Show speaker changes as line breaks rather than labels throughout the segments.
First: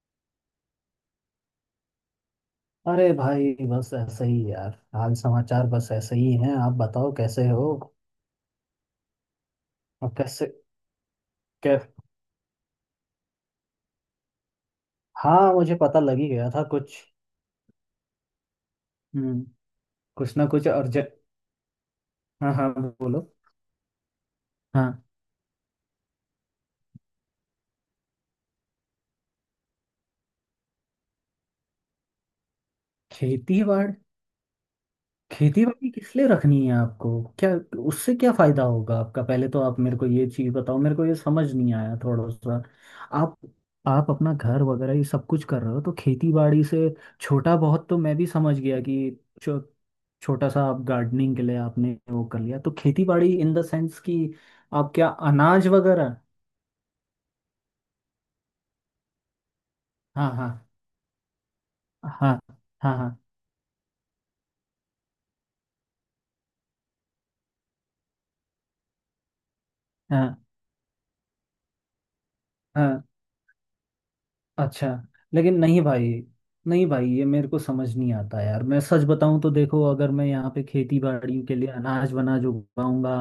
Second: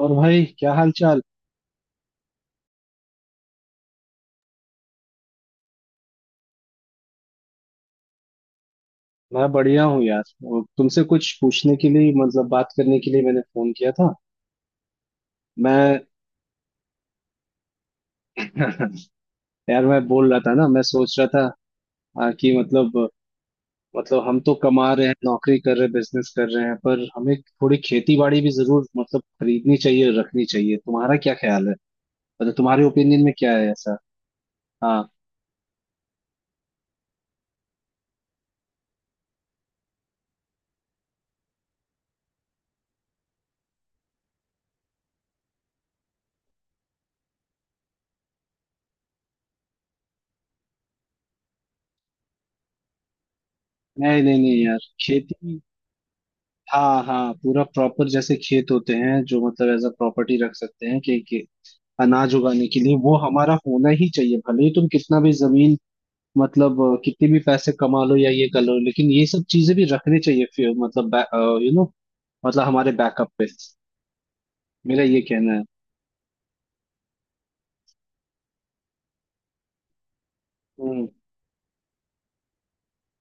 और भाई, क्या हाल चाल।
अरे भाई बस ऐसे ही यार। हाल समाचार बस ऐसे ही हैं। आप बताओ कैसे हो।
मैं बढ़िया हूँ
और
यार।
कैसे।
और तुमसे कुछ पूछने
कै
के लिए मतलब बात करने के लिए मैंने फोन किया था।
हाँ मुझे पता
मैं
लग ही गया था कुछ। हम्म।
यार, मैं बोल
कुछ
रहा
ना
था ना,
कुछ
मैं सोच
अर्जेंट।
रहा था
हाँ
कि
हाँ,
मतलब
बोलो।
मतलब हम तो कमा
हाँ।
रहे हैं, नौकरी कर रहे हैं, बिजनेस कर रहे हैं, पर हमें थोड़ी खेती बाड़ी भी जरूर मतलब खरीदनी चाहिए, रखनी चाहिए। तुम्हारा क्या ख्याल है? मतलब तुम्हारे ओपिनियन में क्या
खेती
है
बाड़
ऐसा? हाँ,
खेती बाड़ी किस लिए रखनी है आपको? क्या? उससे क्या फायदा होगा आपका? पहले तो आप मेरे को ये चीज बताओ, मेरे को ये समझ नहीं आया थोड़ा सा। आप आप अपना घर वगैरह ये सब कुछ कर रहे हो, तो खेती बाड़ी से। छोटा बहुत तो मैं भी समझ गया कि छोटा सा आप गार्डनिंग के लिए आपने वो कर लिया। तो खेती बाड़ी इन द सेंस कि
नहीं नहीं नहीं यार,
आप क्या
खेती।
अनाज वगैरह।
हाँ हाँ, पूरा प्रॉपर जैसे खेत होते हैं जो मतलब एज अ
हाँ
प्रॉपर्टी
हाँ।
रख सकते हैं, कि अनाज
हाँ
उगाने के लिए
हाँ। हाँ
वो हमारा होना ही चाहिए। भले ही तुम कितना भी जमीन मतलब कितने भी पैसे कमा लो या ये कर लो, लेकिन ये सब चीजें भी रखनी
हाँ
चाहिए फिर मतलब, यू नो मतलब हमारे
हाँ।
बैकअप पे।
अच्छा।
मेरा ये कहना
लेकिन
है।
नहीं भाई। नहीं भाई ये मेरे को समझ नहीं आता यार। मैं सच बताऊं तो देखो, अगर मैं यहाँ पे खेती
हम्म।
बाड़ी के लिए अनाज वनाज उगाऊंगा,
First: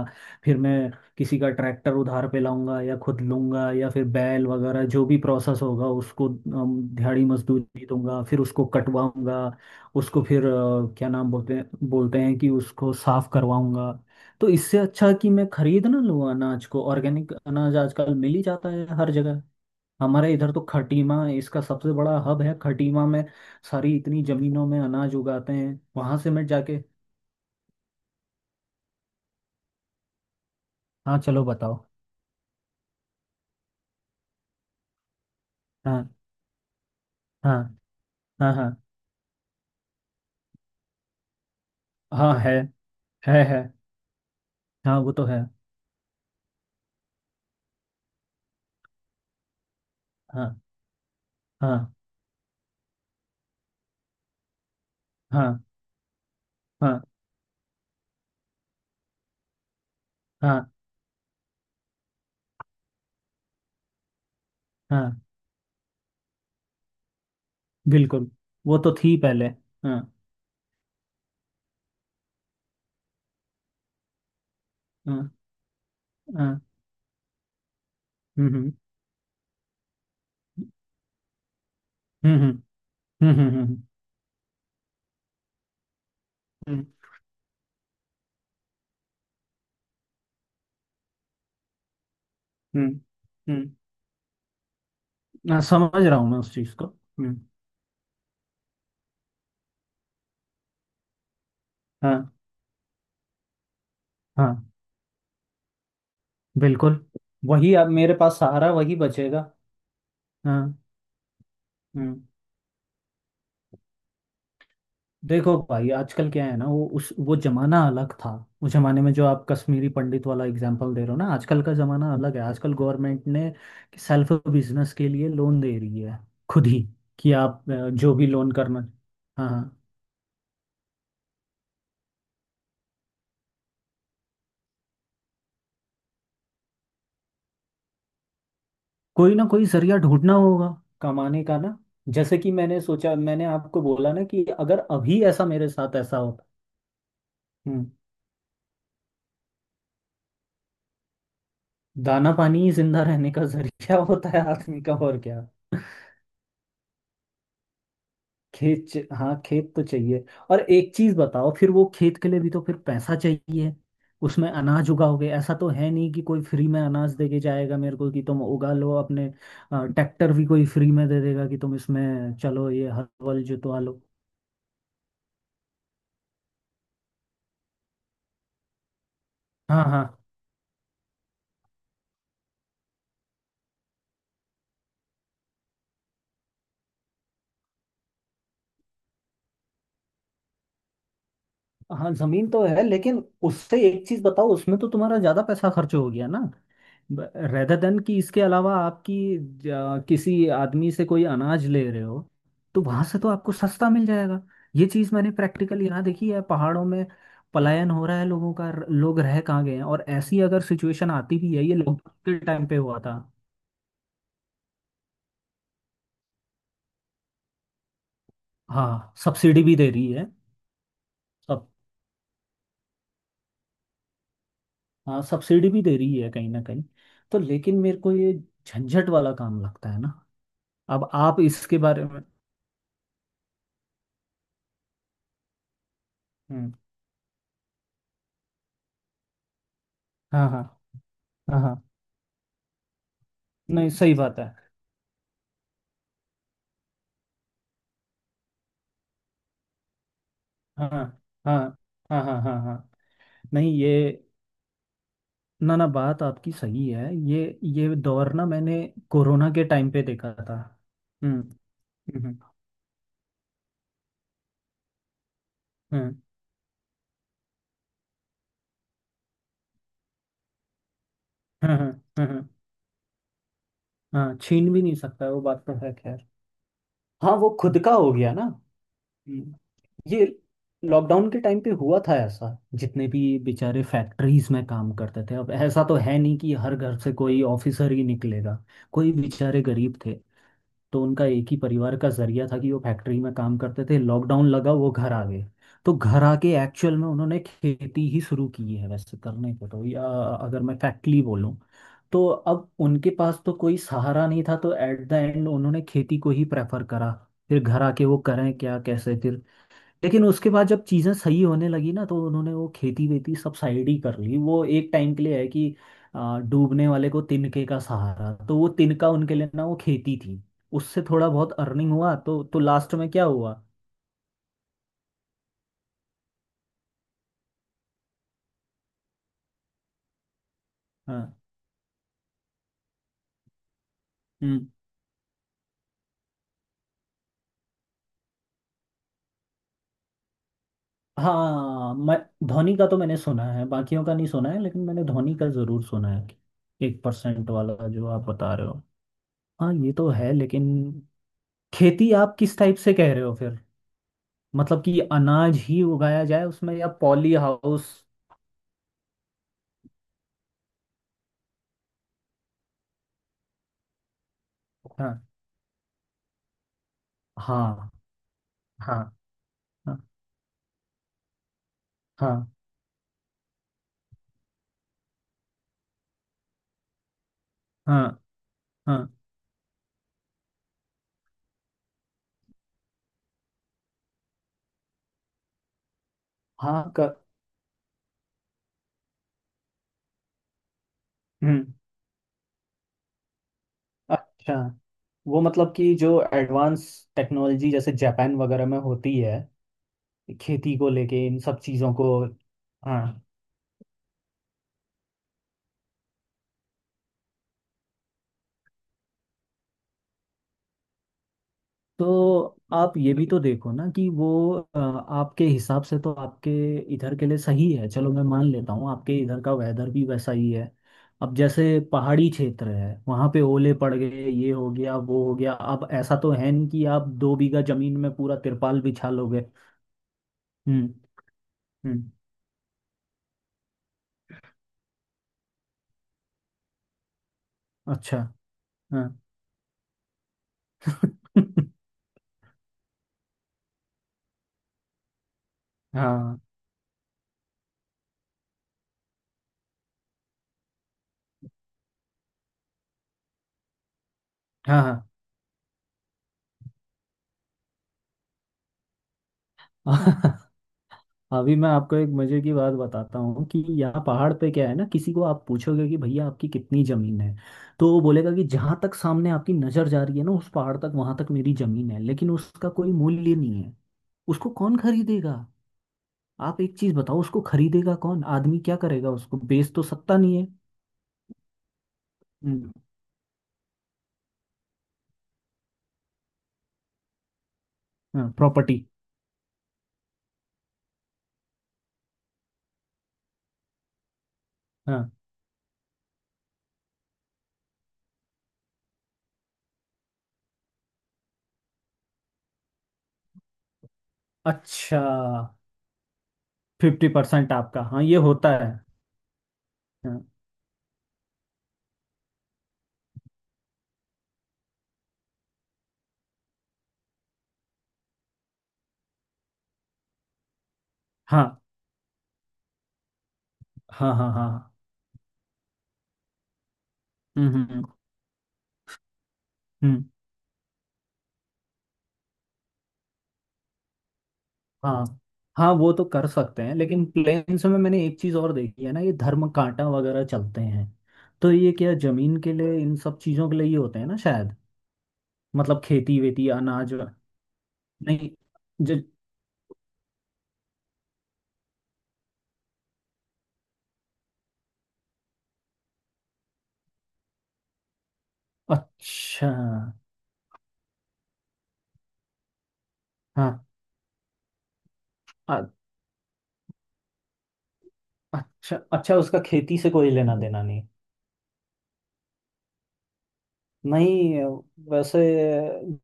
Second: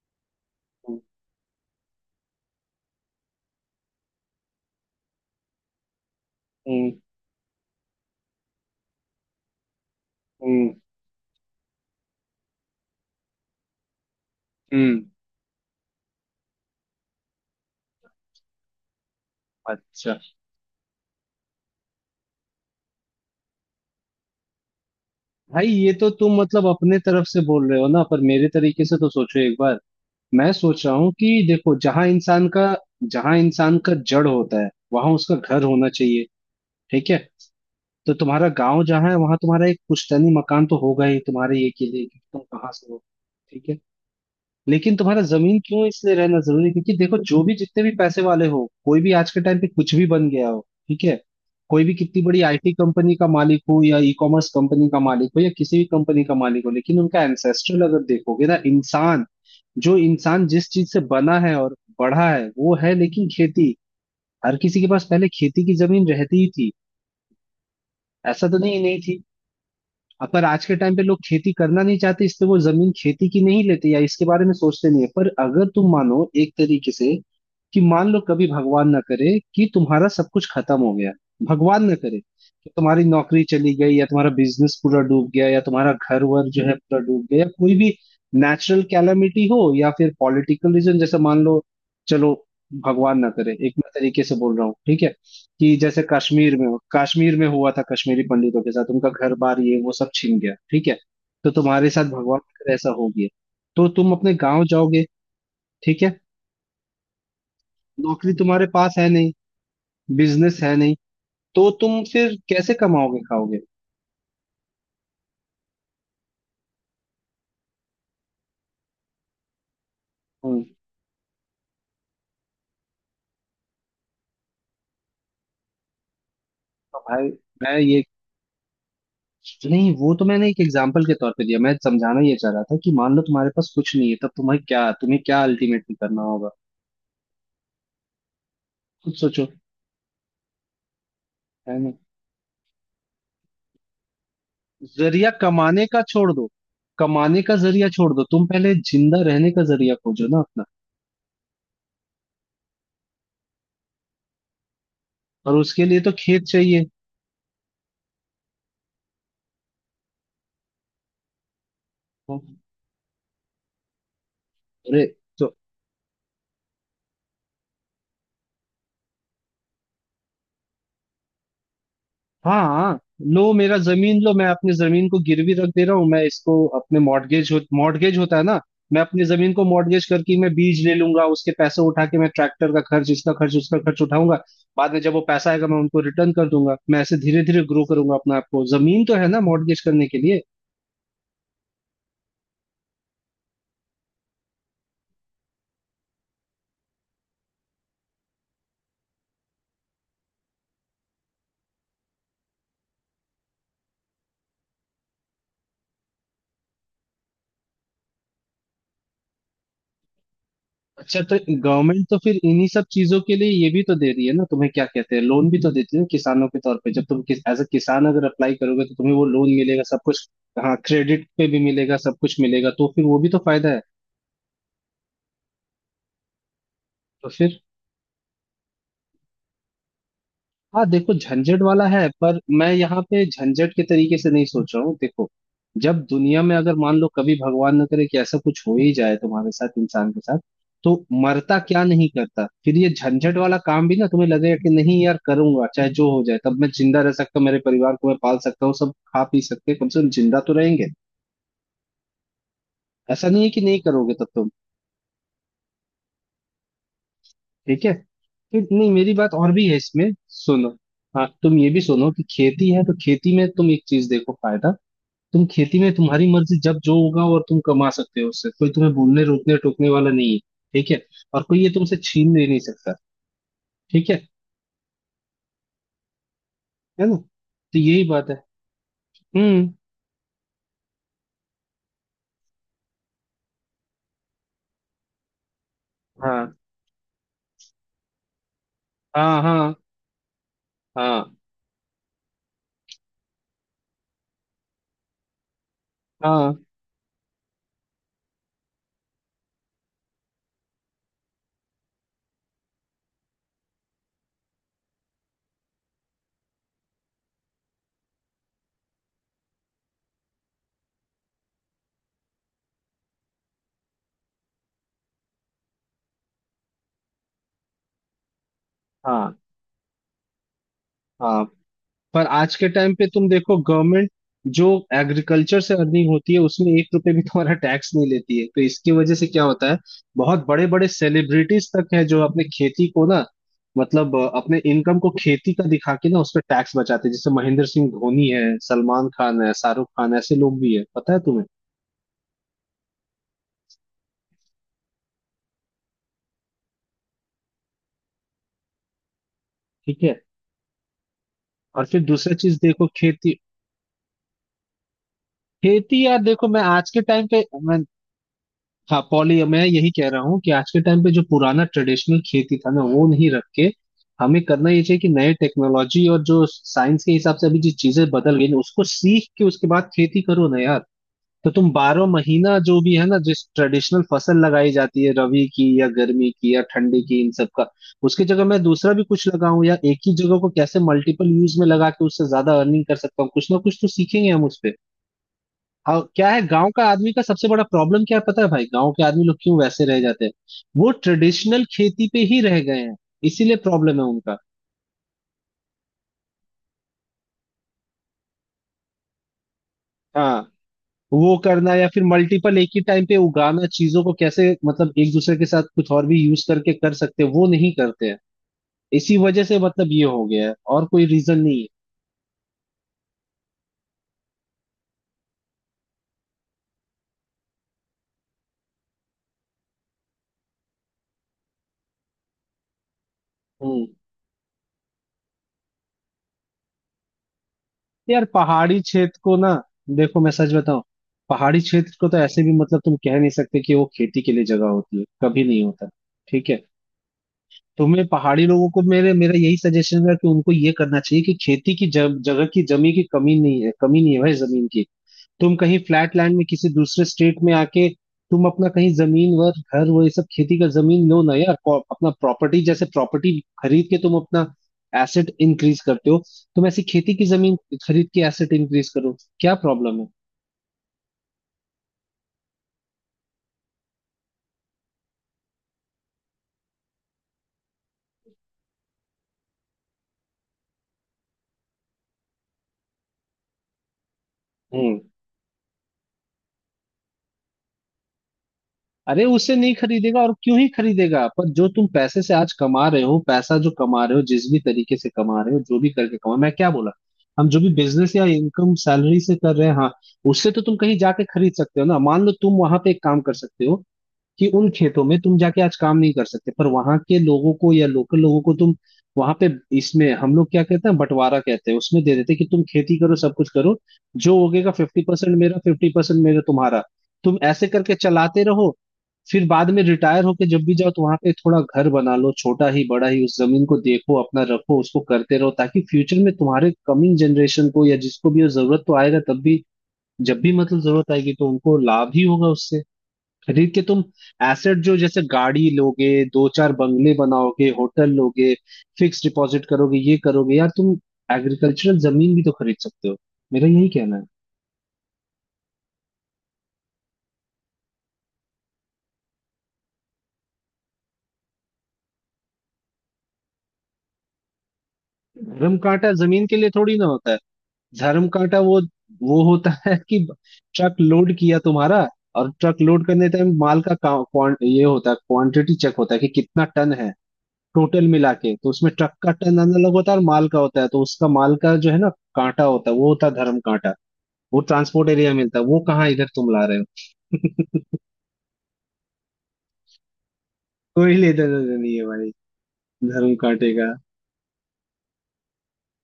फिर मैं
हम्म।
किसी का ट्रैक्टर उधार पे लाऊंगा या खुद लूंगा, या फिर बैल वगैरह जो भी प्रोसेस होगा उसको
हम्म।
दिहाड़ी मजदूरी दूंगा, फिर उसको कटवाऊंगा, उसको फिर
हम्म।
क्या नाम बोलते हैं कि उसको साफ करवाऊंगा। तो इससे
हम्म।
अच्छा कि मैं खरीद ना लूँ अनाज को। ऑर्गेनिक अनाज आजकल मिल ही जाता है हर जगह।
अच्छा।
हमारे इधर तो खटीमा इसका सबसे बड़ा हब है। खटीमा में सारी इतनी जमीनों में अनाज उगाते
भाई,
हैं,
ये तो
वहां से
तुम
मैं
मतलब
जाके।
अपने तरफ से बोल रहे हो ना, पर मेरे तरीके से तो सोचो एक बार। मैं सोच रहा हूँ
हाँ
कि
चलो
देखो,
बताओ।
जहां इंसान का जड़ होता है वहां उसका घर होना
हाँ
चाहिए। ठीक है।
हाँ।
तो तुम्हारा
हाँ हाँ।
गांव जहाँ है वहां तुम्हारा एक पुश्तैनी मकान तो होगा ही, तुम्हारे ये के लिए कि
हाँ।
तुम
है,
कहाँ से हो।
है। है।
ठीक है। लेकिन
हाँ वो
तुम्हारा
तो है।
जमीन क्यों इसलिए रहना जरूरी है? क्योंकि देखो, जो भी जितने भी पैसे वाले हो, कोई भी आज के टाइम पे कुछ भी बन गया हो,
हाँ
ठीक है, कोई
हाँ।
भी कितनी बड़ी आईटी कंपनी का मालिक हो या ई कॉमर्स कंपनी का मालिक हो या
हाँ
किसी भी कंपनी का मालिक हो, लेकिन
हाँ।
उनका एंसेस्ट्रल अगर देखोगे ना, इंसान जो इंसान जिस
हाँ
चीज से बना है और बढ़ा है वो है, लेकिन खेती हर किसी के पास
हाँ
पहले खेती की जमीन रहती ही थी।
बिल्कुल।
ऐसा तो
वो
नहीं,
तो
नहीं
थी
थी।
पहले। हाँ
अब पर आज के टाइम पे लोग खेती करना नहीं चाहते, इसलिए वो जमीन खेती की नहीं लेते या इसके बारे में सोचते नहीं है। पर
हाँ।
अगर तुम मानो एक
हाँ।
तरीके से कि मान लो कभी
हम्म।
भगवान ना करे कि तुम्हारा सब कुछ खत्म हो गया। भगवान ना करे
हम्म।
कि तुम्हारी नौकरी
हम्म।
चली गई या तुम्हारा बिजनेस पूरा डूब गया या तुम्हारा घर वर जो है
हम्म,
पूरा डूब गया, या कोई भी नेचुरल कैलामिटी हो, या फिर पॉलिटिकल रीजन, जैसे मान लो, चलो
हम्म,
भगवान ना करे,
हम्म,
एक मैं तरीके से बोल रहा हूँ, ठीक है,
हाँ,
कि
समझ
जैसे
रहा हूँ मैं उस
कश्मीर में
चीज को।
कश्मीर
हम्म।
में हुआ था कश्मीरी पंडितों के साथ, उनका घर बार ये वो सब छीन गया, ठीक है, तो तुम्हारे साथ
हाँ
भगवान करे ऐसा हो गया, तो तुम अपने
हाँ
गांव जाओगे, ठीक है।
बिल्कुल। वही अब मेरे
नौकरी
पास
तुम्हारे
सहारा
पास
वही
है नहीं,
बचेगा।
बिजनेस है
हाँ।
नहीं, तो तुम
हम्म,
फिर कैसे कमाओगे खाओगे?
देखो भाई आजकल क्या है ना। वो जमाना अलग था। उस जमाने में जो आप कश्मीरी पंडित वाला
हम्म।
एग्जांपल दे रहे हो ना, आजकल का जमाना अलग है। आजकल गवर्नमेंट ने सेल्फ बिजनेस के लिए लोन दे रही है खुद ही,
तो भाई,
कि आप
मैं ये
जो भी लोन करना। हाँ हाँ।
नहीं, वो तो मैंने एक एग्जाम्पल के तौर पे दिया, मैं समझाना ये चाह रहा था कि मान लो तुम्हारे पास कुछ नहीं है, तब तुम्हें क्या अल्टीमेटली करना होगा, खुद
कोई ना
सोचो,
कोई जरिया ढूंढना होगा कमाने का ना।
है ना?
जैसे कि मैंने सोचा, मैंने आपको बोला ना, कि अगर अभी
जरिया
ऐसा मेरे
कमाने
साथ
का
ऐसा
छोड़
होता।
दो, कमाने का जरिया
हम्म।
छोड़ दो, तुम पहले जिंदा रहने का जरिया खोजो ना अपना,
दाना पानी ही जिंदा रहने का जरिया होता है आदमी का, और क्या।
और उसके लिए तो खेत चाहिए।
हाँ खेत तो चाहिए। और एक चीज बताओ, फिर वो खेत के लिए भी तो फिर पैसा चाहिए। उसमें अनाज
अरे
उगाओगे,
तो
ऐसा तो है नहीं कि कोई फ्री में अनाज देके जाएगा मेरे को कि तुम उगा लो अपने। ट्रैक्टर भी कोई फ्री में दे देगा कि तुम इसमें चलो ये
हाँ,
हल वल
लो मेरा
जुतवा लो।
जमीन लो, मैं अपनी जमीन को गिरवी रख दे रहा हूँ, मैं इसको अपने मॉर्गेज होता है ना, मैं अपनी जमीन को
हाँ हाँ।
मॉर्गेज करके मैं बीज ले लूंगा, उसके पैसे उठा के मैं ट्रैक्टर का खर्च, इसका खर्च, उसका खर्च उठाऊंगा। बाद में जब वो पैसा आएगा मैं उनको रिटर्न कर दूंगा। मैं ऐसे धीरे धीरे ग्रो करूंगा अपने आप को। जमीन तो है ना मॉर्गेज करने के लिए।
हाँ जमीन तो है, लेकिन उससे एक चीज बताओ, उसमें तो तुम्हारा ज्यादा पैसा खर्च हो गया ना। रेदर देन कि इसके अलावा आपकी किसी आदमी से कोई अनाज ले रहे हो, तो वहां से तो आपको सस्ता मिल जाएगा। ये चीज मैंने प्रैक्टिकली यहाँ देखी है पहाड़ों में। पलायन हो रहा है लोगों का। लोग रह कहाँ गए हैं। और ऐसी अगर सिचुएशन
अच्छा, तो
आती भी है, ये
गवर्नमेंट तो
लॉकडाउन के
फिर
टाइम
इन्हीं
पे
सब
हुआ था।
चीजों के लिए ये भी तो दे रही है ना तुम्हें, क्या कहते हैं, लोन भी तो देती है ना किसानों के तौर पे। जब तुम किस एज अ किसान अगर अप्लाई करोगे तो
हाँ
तुम्हें वो लोन
सब्सिडी भी
मिलेगा,
दे
सब
रही है।
कुछ। हाँ, क्रेडिट पे भी
सब।
मिलेगा, सब कुछ मिलेगा, तो फिर वो भी तो फायदा है।
हाँ सब्सिडी भी दे रही है कहीं ना कहीं।
तो
तो
फिर।
लेकिन मेरे को ये झंझट वाला काम लगता है ना।
हाँ
अब
देखो,
आप
झंझट
इसके
वाला
बारे
है,
में।
पर मैं यहाँ पे झंझट के तरीके से नहीं सोच रहा हूँ। देखो, जब दुनिया में
हम्म,
अगर मान लो कभी भगवान न करे कि ऐसा कुछ हो ही जाए तुम्हारे साथ, इंसान के साथ,
हाँ हाँ
तो मरता
हाँ हाँ,
क्या नहीं करता, फिर ये झंझट वाला काम
नहीं
भी ना
सही
तुम्हें
बात है।
लगेगा कि नहीं यार, करूंगा, चाहे जो हो जाए, तब मैं जिंदा रह सकता हूँ, मेरे परिवार को मैं पाल सकता हूँ, सब खा पी सकते हैं, कम से कम जिंदा तो रहेंगे।
हाँ हाँ हाँ हाँ। हाँ हाँ।
ऐसा नहीं है कि
नहीं
नहीं
ये।
करोगे तब तुम।
ना ना, बात आपकी सही है ये।
ठीक है।
ये दौर ना,
फिर
मैंने
नहीं, मेरी बात
कोरोना
और
के
भी है
टाइम पे
इसमें,
देखा था।
सुनो। हाँ,
हम्म
तुम ये भी सुनो कि
हम्म।
खेती है तो खेती में तुम एक चीज देखो, फायदा। तुम खेती में
हम्म।
तुम्हारी मर्जी, जब जो होगा और तुम कमा सकते हो उससे, कोई तुम्हें बोलने रोकने टोकने वाला नहीं है, ठीक है, और कोई ये
हाँ हाँ।
तुमसे
हाँ
छीन ले
हाँ।
नहीं सकता। ठीक है
हाँ, छीन भी नहीं सकता, वो बात तो है खैर।
है ना,
हाँ वो
तो
खुद का
यही
हो
बात
गया ना।
है।
हम्म,
हम्म।
ये लॉकडाउन के टाइम पे हुआ था ऐसा। जितने भी बेचारे फैक्ट्रीज में काम करते थे, अब ऐसा तो है नहीं
हाँ
कि हर घर से कोई ऑफिसर ही निकलेगा। कोई
हाँ
बेचारे
हाँ
गरीब थे, तो उनका
हाँ।
एक ही परिवार का जरिया था कि वो फैक्ट्री में काम करते थे। लॉकडाउन लगा, वो घर आ गए। तो घर आके
हाँ
एक्चुअल में उन्होंने खेती ही शुरू की है वैसे, करने को तो। या अगर मैं फैक्टली बोलूँ, तो अब उनके पास तो कोई सहारा नहीं था, तो एट द एंड उन्होंने खेती को ही प्रेफर करा। फिर घर आके वो करें क्या, कैसे फिर। लेकिन उसके बाद जब चीज़ें सही होने लगी ना, तो उन्होंने वो खेती वेती सब साइड ही कर ली। वो एक टाइम के लिए है कि डूबने वाले को तिनके का सहारा, तो वो तिनका उनके
हाँ
लिए ना वो खेती थी। उससे थोड़ा
हाँ।
बहुत अर्निंग हुआ,
पर
तो
आज
तो
के टाइम
लास्ट
पे
में क्या
तुम देखो,
हुआ।
गवर्नमेंट जो एग्रीकल्चर से अर्निंग होती है उसमें एक रुपए भी तुम्हारा टैक्स नहीं लेती है, तो इसकी वजह से क्या होता है, बहुत बड़े बड़े
हाँ।
सेलिब्रिटीज तक है जो अपने खेती को ना, मतलब अपने
हम्म,
इनकम को खेती का दिखा के ना उस पर टैक्स बचाते हैं, जैसे महेंद्र सिंह धोनी है, सलमान खान है, शाहरुख खान, ऐसे लोग भी है, पता है तुम्हें?
हाँ मैं धोनी का तो मैंने सुना है, बाकियों का नहीं सुना है, लेकिन मैंने धोनी का ज़रूर सुना है। एक परसेंट वाला जो आप बता रहे हो, हाँ ये
ठीक
तो
है,
है। लेकिन
और फिर
खेती आप
दूसरा
किस
चीज
टाइप
देखो,
से कह रहे हो
खेती।
फिर? मतलब कि अनाज ही
खेती यार,
उगाया जाए
देखो मैं
उसमें, या
आज के टाइम
पॉली
पे,
हाउस।
हाँ पॉली, मैं यही कह रहा हूँ कि आज के टाइम पे जो पुराना ट्रेडिशनल खेती था ना वो नहीं रख के हमें करना ये चाहिए कि
हाँ
नए टेक्नोलॉजी और जो साइंस के हिसाब से अभी जो
हाँ।
चीजें बदल गई ना उसको
हाँ
सीख के उसके बाद
हाँ।
खेती करो ना यार। तो तुम बारह
हाँ
महीना जो भी है ना, जिस ट्रेडिशनल फसल लगाई जाती है, रबी की या गर्मी की या ठंडी की, इन सब का
हाँ।
उसकी जगह मैं दूसरा
हाँ
भी कुछ लगाऊं या एक ही जगह को कैसे मल्टीपल यूज में लगा के उससे ज्यादा अर्निंग कर सकता हूँ, कुछ ना कुछ तो सीखेंगे हम उसपे। हाँ, क्या है गांव का
हाँ का।
आदमी का सबसे बड़ा प्रॉब्लम क्या है पता है भाई, गांव के आदमी लोग क्यों वैसे रह जाते हैं? वो ट्रेडिशनल
हम्म।
खेती पे ही रह गए हैं, इसीलिए प्रॉब्लम है उनका।
अच्छा, वो मतलब कि जो एडवांस टेक्नोलॉजी जैसे जापान वगैरह में होती है,
हाँ,
खेती को लेके
वो
इन सब
करना या
चीज़ों
फिर
को।
मल्टीपल एक ही टाइम पे
हाँ।
उगाना चीजों को कैसे, मतलब एक दूसरे के साथ कुछ और भी यूज करके कर सकते हैं, वो नहीं करते हैं, इसी वजह से मतलब ये हो गया है, और कोई रीजन नहीं है।
तो आप ये भी तो देखो ना कि वो आपके हिसाब से तो आपके इधर के लिए सही है, चलो मैं मान लेता हूँ आपके इधर का वेदर भी वैसा ही है। अब जैसे पहाड़ी क्षेत्र है, वहाँ पे ओले
हम्म।
पड़ गए, ये हो गया, वो हो गया, अब ऐसा तो है नहीं कि आप दो बीघा जमीन में
यार,
पूरा
पहाड़ी
तिरपाल बिछा
क्षेत्र को
लोगे।
ना, देखो मैं सच बताऊं,
हम्म
पहाड़ी क्षेत्र
हम्म।
को तो ऐसे भी मतलब तुम कह नहीं सकते कि वो खेती के लिए जगह होती है, कभी नहीं होता। ठीक है। तुम्हें
अच्छा।
पहाड़ी लोगों को
हाँ
मेरे मेरा यही सजेशन है कि उनको ये करना चाहिए कि खेती की जगह की, जमी की कमी नहीं है, कमी नहीं है भाई जमीन की। तुम कहीं फ्लैट लैंड
हाँ
में किसी दूसरे स्टेट में आके तुम अपना कहीं जमीन वर, घर वो ये सब खेती का जमीन लो ना यार, अपना प्रॉपर्टी जैसे, प्रॉपर्टी खरीद के तुम अपना
हाँ
एसेट इंक्रीज करते हो, तुम ऐसी खेती की जमीन खरीद के एसेट इंक्रीज करो, क्या प्रॉब्लम है।
हाँ अभी मैं आपको एक मजे की बात बताता हूँ कि यहाँ पहाड़ पे क्या है ना, किसी को आप पूछोगे कि भैया आपकी कितनी जमीन है, तो वो बोलेगा कि जहां तक सामने आपकी नजर जा रही है ना उस पहाड़ तक, वहां तक मेरी जमीन है, लेकिन उसका कोई मूल्य नहीं है। उसको कौन
हम्म।
खरीदेगा। आप एक चीज बताओ, उसको खरीदेगा कौन, आदमी क्या करेगा,
अरे,
उसको
उसे
बेच
नहीं
तो सकता
खरीदेगा, और
नहीं है।
क्यों ही खरीदेगा, पर जो तुम पैसे से आज
हम्म,
कमा रहे हो, पैसा जो कमा रहे हो, जिस भी तरीके से कमा रहे हो, जो भी करके कमा, मैं क्या बोला, हम जो भी बिजनेस या
हाँ,
इनकम
प्रॉपर्टी।
सैलरी से कर रहे हैं, हाँ, उससे तो तुम कहीं जाके खरीद सकते हो ना। मान लो तुम वहां पे एक काम कर सकते हो कि उन खेतों
हाँ।
में तुम जाके आज काम नहीं कर सकते, पर वहां के लोगों को या लोकल लोगों को तुम वहां पे, इसमें हम लोग क्या कहते हैं बंटवारा कहते हैं, उसमें दे देते हैं कि तुम खेती करो सब कुछ करो, जो उगेगा
अच्छा।
50% मेरा, 50% मेरा तुम्हारा।
फिफ्टी
तुम
परसेंट
ऐसे
आपका,
करके
हाँ ये
चलाते
होता है।
रहो, फिर बाद में रिटायर
हाँ
होके जब भी जाओ तो वहां पे थोड़ा घर बना लो, छोटा ही बड़ा ही, उस जमीन को देखो अपना, रखो उसको, करते रहो, ताकि फ्यूचर में तुम्हारे कमिंग जनरेशन को या जिसको भी वो जरूरत तो आएगा तब भी, जब भी मतलब जरूरत आएगी तो
हाँ।
उनको लाभ ही होगा उससे। खरीद के तुम
हाँ हाँ। हाँ हाँ,
एसेट जो, जैसे गाड़ी लोगे, दो चार बंगले बनाओगे,
हम्म।
होटल लोगे, फिक्स डिपॉजिट करोगे,
हम्म।
ये करोगे यार तुम, एग्रीकल्चरल जमीन भी तो खरीद सकते हो, मेरा यही कहना है।
हाँ। हाँ वो तो कर सकते हैं, लेकिन प्लेन्स में मैंने एक चीज़ और देखी है ना, ये धर्म कांटा वगैरह चलते हैं। तो ये क्या जमीन के लिए इन सब चीज़ों के लिए ही होते हैं ना शायद?
धर्म
मतलब
कांटा
खेती
जमीन
वेती
के लिए
अनाज।
थोड़ी ना होता है। धर्म
नहीं।
कांटा, वो
जो।
वो होता है कि ट्रक लोड किया तुम्हारा, और ट्रक लोड करने टाइम माल ये होता है, क्वांटिटी चेक होता है कि कितना टन है, टोटल मिला के तो उसमें ट्रक का
अच्छा।
टन अलग होता है और माल का होता है, तो उसका माल का जो है ना कांटा होता है, वो होता है
हाँ।
धर्म कांटा। वो ट्रांसपोर्ट एरिया मिलता है
अ-
वो, कहाँ इधर तुम ला रहे हो?
अच्छा अच्छा, उसका खेती से कोई लेना देना नहीं।
कोई लेना देना नहीं है भाई, धर्म काटेगा।
नहीं। वैसे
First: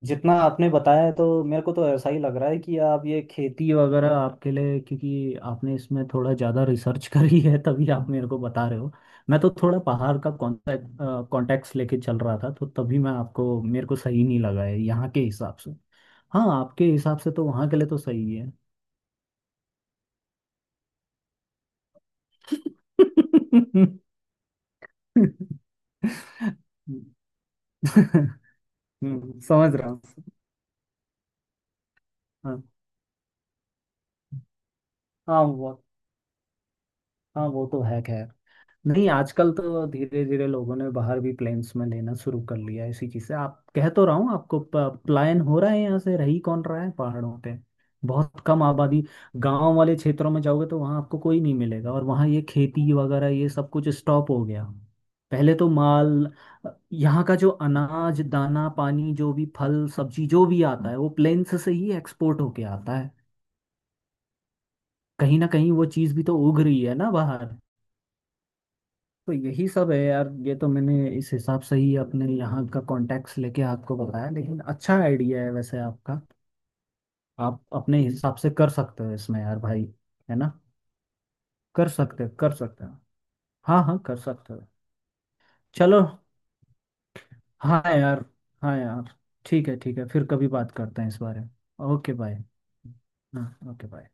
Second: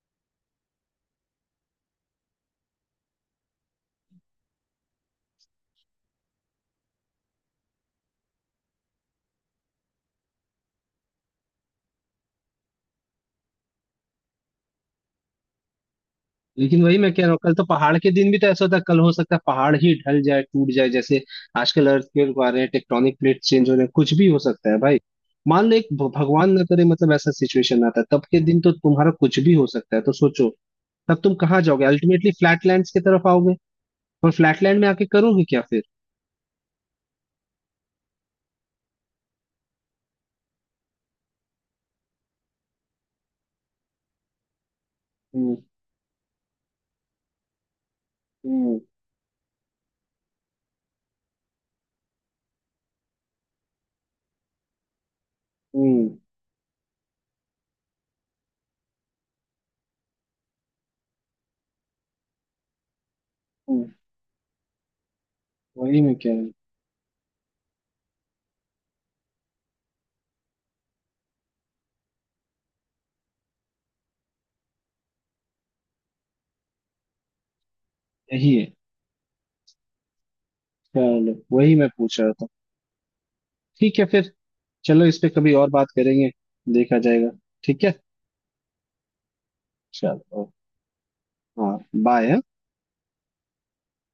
जितना आपने बताया है, तो मेरे को तो ऐसा ही लग रहा है कि आप ये खेती वगैरह आपके लिए, क्योंकि आपने इसमें थोड़ा ज़्यादा रिसर्च करी है तभी आप मेरे को बता रहे हो। मैं तो थोड़ा पहाड़ का कॉन्टेक्ट कॉन्टेक्ट लेके चल रहा था, तो तभी मैं आपको, मेरे को सही नहीं लगा है यहाँ के हिसाब से। हाँ
लेकिन
आपके
वही मैं
हिसाब
कह
से
रहा हूँ,
तो
कल तो
वहाँ के लिए
पहाड़
तो
के दिन
सही
भी तो
है।
ऐसा होता है, कल हो सकता है पहाड़ ही ढल जाए, टूट जाए, जैसे आजकल अर्थक्वेक आ रहे हैं, टेक्टोनिक प्लेट चेंज हो रहे हैं, कुछ भी हो सकता है भाई। मान लो एक भगवान ना करे मतलब ऐसा सिचुएशन आता है, तब के दिन तो तुम्हारा कुछ भी हो
समझ रहा
सकता है, तो
हूँ।
सोचो, तब तुम कहाँ जाओगे? अल्टीमेटली
हाँ
फ्लैट लैंड्स की तरफ आओगे, और फ्लैट लैंड में आके
हाँ
करोगे क्या
वो,
फिर?
हाँ वो तो है खैर। नहीं आजकल तो धीरे धीरे लोगों ने बाहर भी प्लेन्स में लेना शुरू कर लिया है, इसी चीज से आप, कह तो रहा हूँ आपको, पलायन
हम्म।
हो रहा है यहाँ से, रही कौन रहा है पहाड़ों पे, बहुत कम
हम्म।
आबादी। गांव वाले क्षेत्रों में जाओगे, तो वहाँ आपको कोई नहीं मिलेगा, और वहाँ ये खेती वगैरह ये सब कुछ स्टॉप हो गया। पहले तो
हम्म।
माल यहाँ का जो अनाज दाना पानी जो भी फल सब्जी जो भी आता है, वो प्लेन्स से ही एक्सपोर्ट होके आता है,
हम्म,
कहीं ना कहीं वो
वही मैं
चीज़ भी
कह
तो
रहा हूँ।
उग रही है ना बाहर। तो यही सब है यार। ये तो मैंने इस हिसाब से ही अपने यहाँ का कॉन्टेक्ट लेके आपको बताया, लेकिन अच्छा आइडिया है वैसे आपका। आप अपने हिसाब से
यही
कर
है।
सकते हो इसमें यार भाई, है ना।
चलो, वही मैं
कर
पूछ
सकते हो,
रहा था।
कर सकते हो। हाँ हाँ
ठीक है
कर
फिर,
सकते हो।
चलो, इस पे कभी और बात
चलो।
करेंगे। देखा जाएगा।
हाँ
ठीक है।
यार। हाँ यार। ठीक है ठीक है, फिर कभी
चलो।
बात करते हैं इस बारे
हाँ।
में। Okay
bye.
बाय। हाँ ओके बाय।